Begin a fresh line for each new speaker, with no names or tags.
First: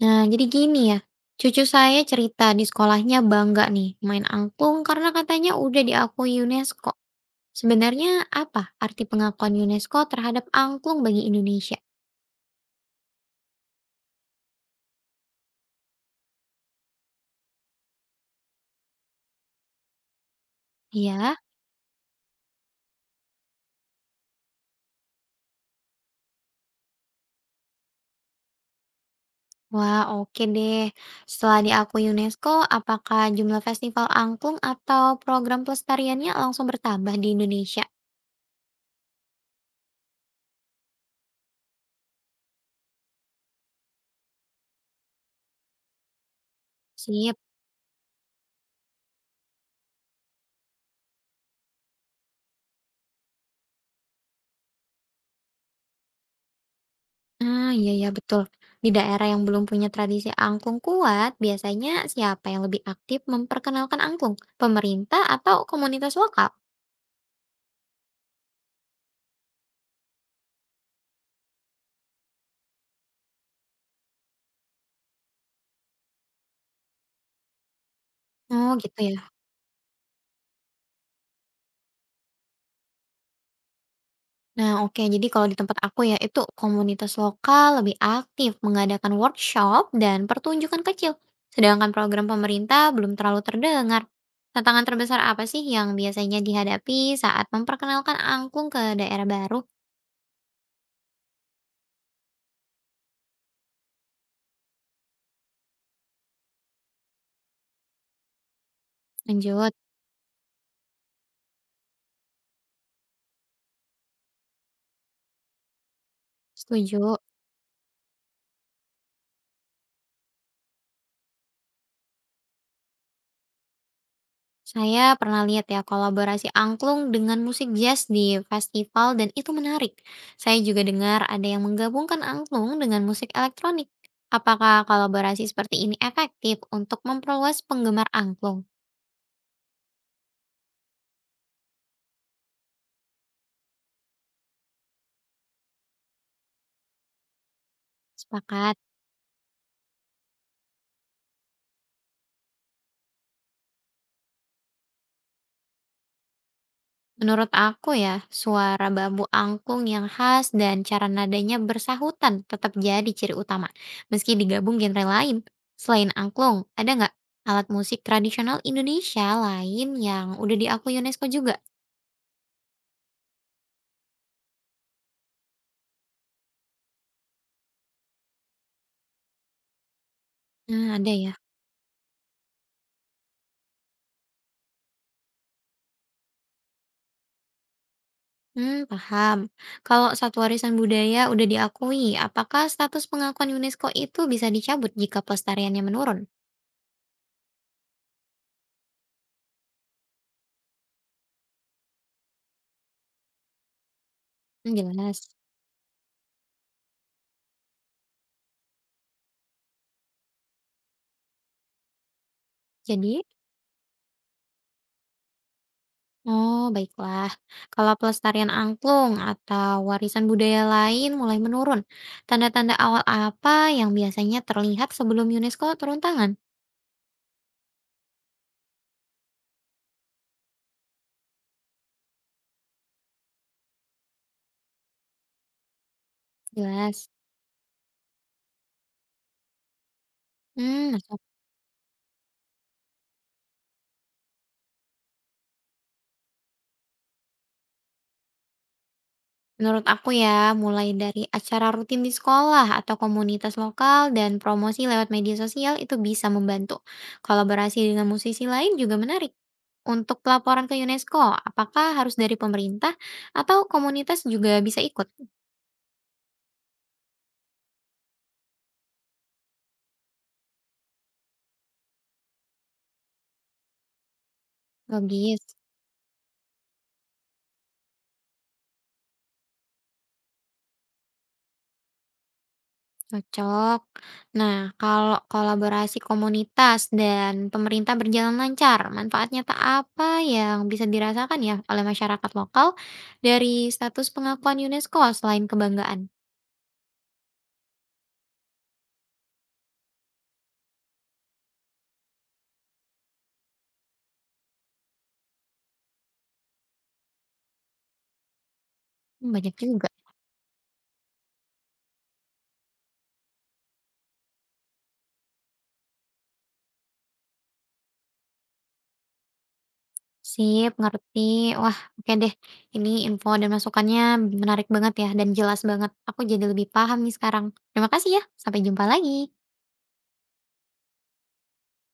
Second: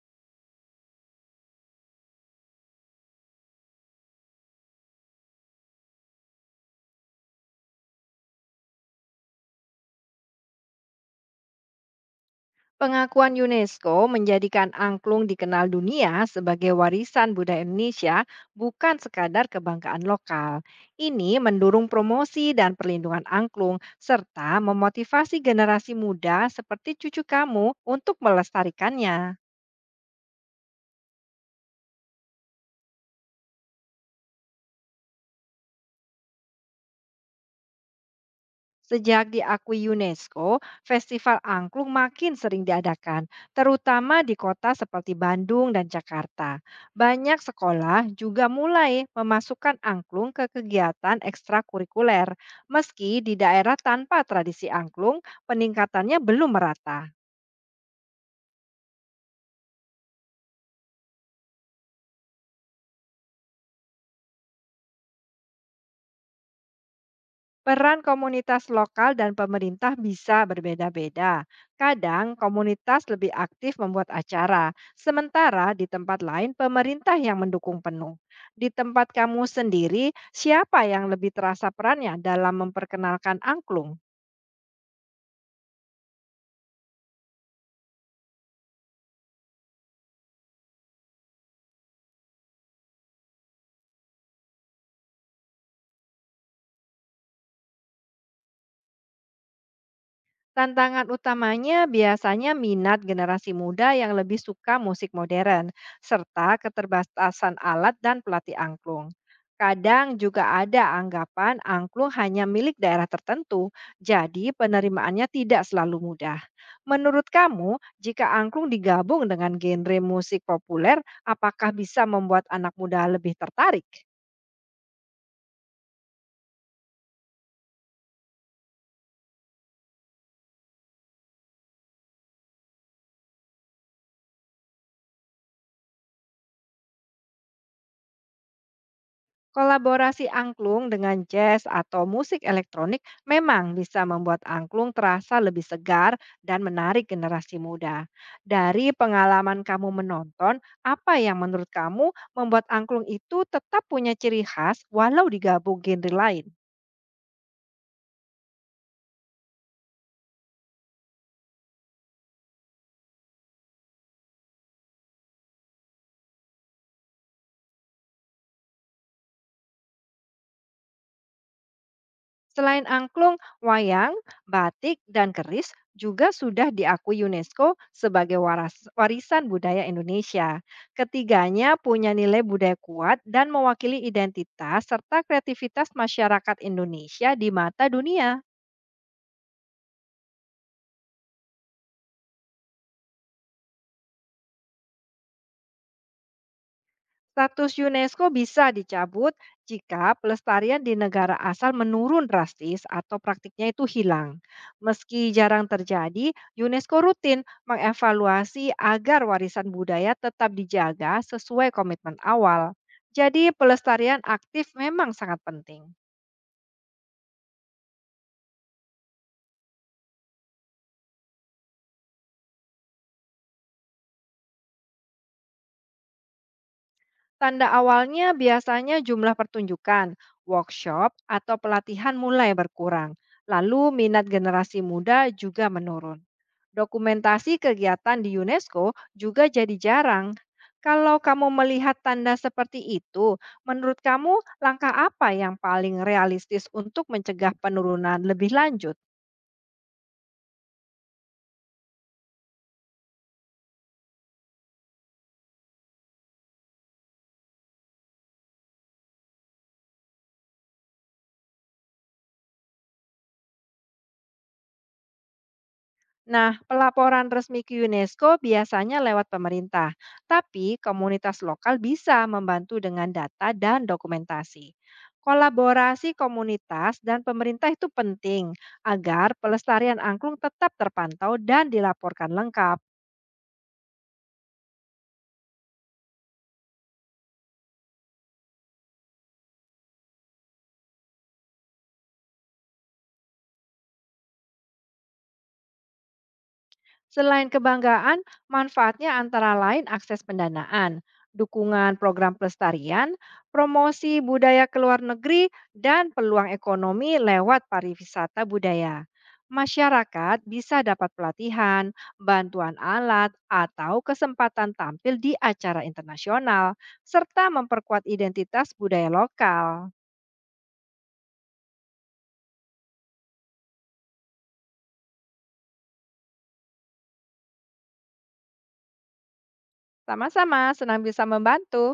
Nah, jadi gini ya, cucu saya cerita di sekolahnya bangga nih main angklung karena katanya udah diakui UNESCO. Sebenarnya apa arti pengakuan UNESCO terhadap angklung bagi Indonesia?
Pengakuan UNESCO menjadikan angklung dikenal dunia sebagai warisan budaya Indonesia, bukan sekadar kebanggaan lokal. Ini
Iya,
mendorong promosi dan perlindungan angklung, serta memotivasi generasi muda seperti cucu kamu untuk melestarikannya.
wah oke deh. Setelah diakui UNESCO, apakah jumlah festival angklung atau program pelestariannya langsung bertambah di Indonesia?
Sejak diakui UNESCO, festival angklung makin sering diadakan, terutama di kota seperti Bandung dan Jakarta.
Sip.
Banyak sekolah juga mulai memasukkan angklung ke kegiatan ekstrakurikuler, meski di daerah tanpa tradisi angklung, peningkatannya belum merata.
Ah, iya ya betul. Di daerah yang belum punya tradisi angklung kuat, biasanya siapa yang lebih aktif memperkenalkan angklung? Pemerintah atau komunitas lokal?
Peran komunitas lokal dan pemerintah bisa berbeda-beda. Kadang komunitas lebih aktif membuat acara, sementara di tempat lain pemerintah yang mendukung penuh. Di
Oh gitu
tempat
ya.
kamu sendiri, siapa yang lebih terasa perannya dalam memperkenalkan angklung?
Nah oke, jadi kalau di tempat aku ya itu komunitas lokal lebih aktif mengadakan workshop dan pertunjukan kecil. Sedangkan program pemerintah belum terlalu terdengar. Tantangan terbesar apa sih yang biasanya dihadapi saat memperkenalkan angklung ke daerah baru?
Tantangan utamanya biasanya minat generasi muda yang lebih suka musik modern, serta keterbatasan alat dan pelatih angklung.
Lanjut,
Kadang juga ada anggapan angklung hanya milik daerah tertentu, jadi penerimaannya tidak selalu mudah.
setuju.
Menurut kamu, jika angklung digabung dengan genre musik populer, apakah bisa membuat anak muda lebih tertarik?
Saya pernah lihat ya kolaborasi angklung dengan musik jazz di festival dan itu menarik. Saya juga dengar ada yang menggabungkan angklung dengan musik elektronik. Apakah kolaborasi seperti ini efektif untuk memperluas penggemar angklung?
Kolaborasi angklung dengan jazz atau musik elektronik memang bisa membuat angklung terasa lebih segar dan menarik generasi muda.
Sepakat.
Dari pengalaman kamu menonton, apa yang menurut kamu membuat angklung itu tetap punya ciri khas walau digabung genre lain?
Menurut aku ya, suara babu angklung yang khas dan cara nadanya bersahutan tetap jadi ciri utama, meski digabung genre lain. Selain angklung, ada nggak alat musik tradisional Indonesia lain yang udah diakui UNESCO juga?
Selain angklung, wayang, batik, dan keris juga sudah diakui UNESCO sebagai warisan budaya Indonesia.
Nah, ada ya.
Ketiganya punya nilai budaya kuat dan mewakili identitas serta kreativitas masyarakat Indonesia di mata dunia.
Hmm, paham. Kalau satu warisan budaya udah diakui, apakah status pengakuan UNESCO itu bisa dicabut jika pelestariannya menurun?
Status UNESCO bisa dicabut jika pelestarian di negara asal menurun drastis atau praktiknya itu hilang.
Hmm, jelas.
Meski jarang terjadi, UNESCO rutin mengevaluasi agar warisan budaya tetap dijaga sesuai komitmen awal.
Jadi,
Jadi, pelestarian aktif memang sangat penting.
oh baiklah. Kalau pelestarian angklung atau warisan budaya lain mulai menurun, tanda-tanda awal apa yang biasanya terlihat sebelum UNESCO turun tangan?
Tanda awalnya biasanya jumlah pertunjukan, workshop, atau pelatihan mulai berkurang. Lalu minat generasi muda juga menurun.
Jelas.
Dokumentasi kegiatan di UNESCO juga jadi jarang.
Hmm,
Kalau
masuk.
kamu melihat tanda seperti itu, menurut kamu langkah apa yang paling realistis untuk mencegah penurunan lebih lanjut?
Menurut aku ya, mulai dari acara rutin di sekolah atau komunitas lokal dan promosi lewat media sosial itu bisa membantu. Kolaborasi dengan musisi lain juga menarik. Untuk pelaporan ke UNESCO, apakah harus dari pemerintah atau komunitas juga bisa ikut?
Nah, pelaporan resmi ke UNESCO biasanya lewat pemerintah, tapi komunitas lokal bisa membantu dengan data dan dokumentasi.
Logis,
Kolaborasi komunitas dan pemerintah itu penting agar pelestarian angklung tetap terpantau dan dilaporkan lengkap.
cocok. Nah, kalau kolaborasi komunitas dan pemerintah berjalan lancar, manfaat nyata apa yang bisa dirasakan ya oleh masyarakat lokal dari status pengakuan UNESCO selain kebanggaan?
Selain kebanggaan, manfaatnya antara lain akses pendanaan, dukungan program pelestarian, promosi budaya ke luar negeri, dan peluang ekonomi lewat pariwisata budaya.
Mmm, banyak juga.
Masyarakat bisa dapat pelatihan, bantuan alat, atau kesempatan tampil di acara internasional, serta memperkuat identitas budaya lokal.
Sip, ngerti. Wah, oke deh. Ini info dan masukannya menarik banget ya dan jelas banget. Aku jadi lebih paham nih sekarang. Terima kasih ya, sampai jumpa lagi.
Sama-sama, senang bisa membantu.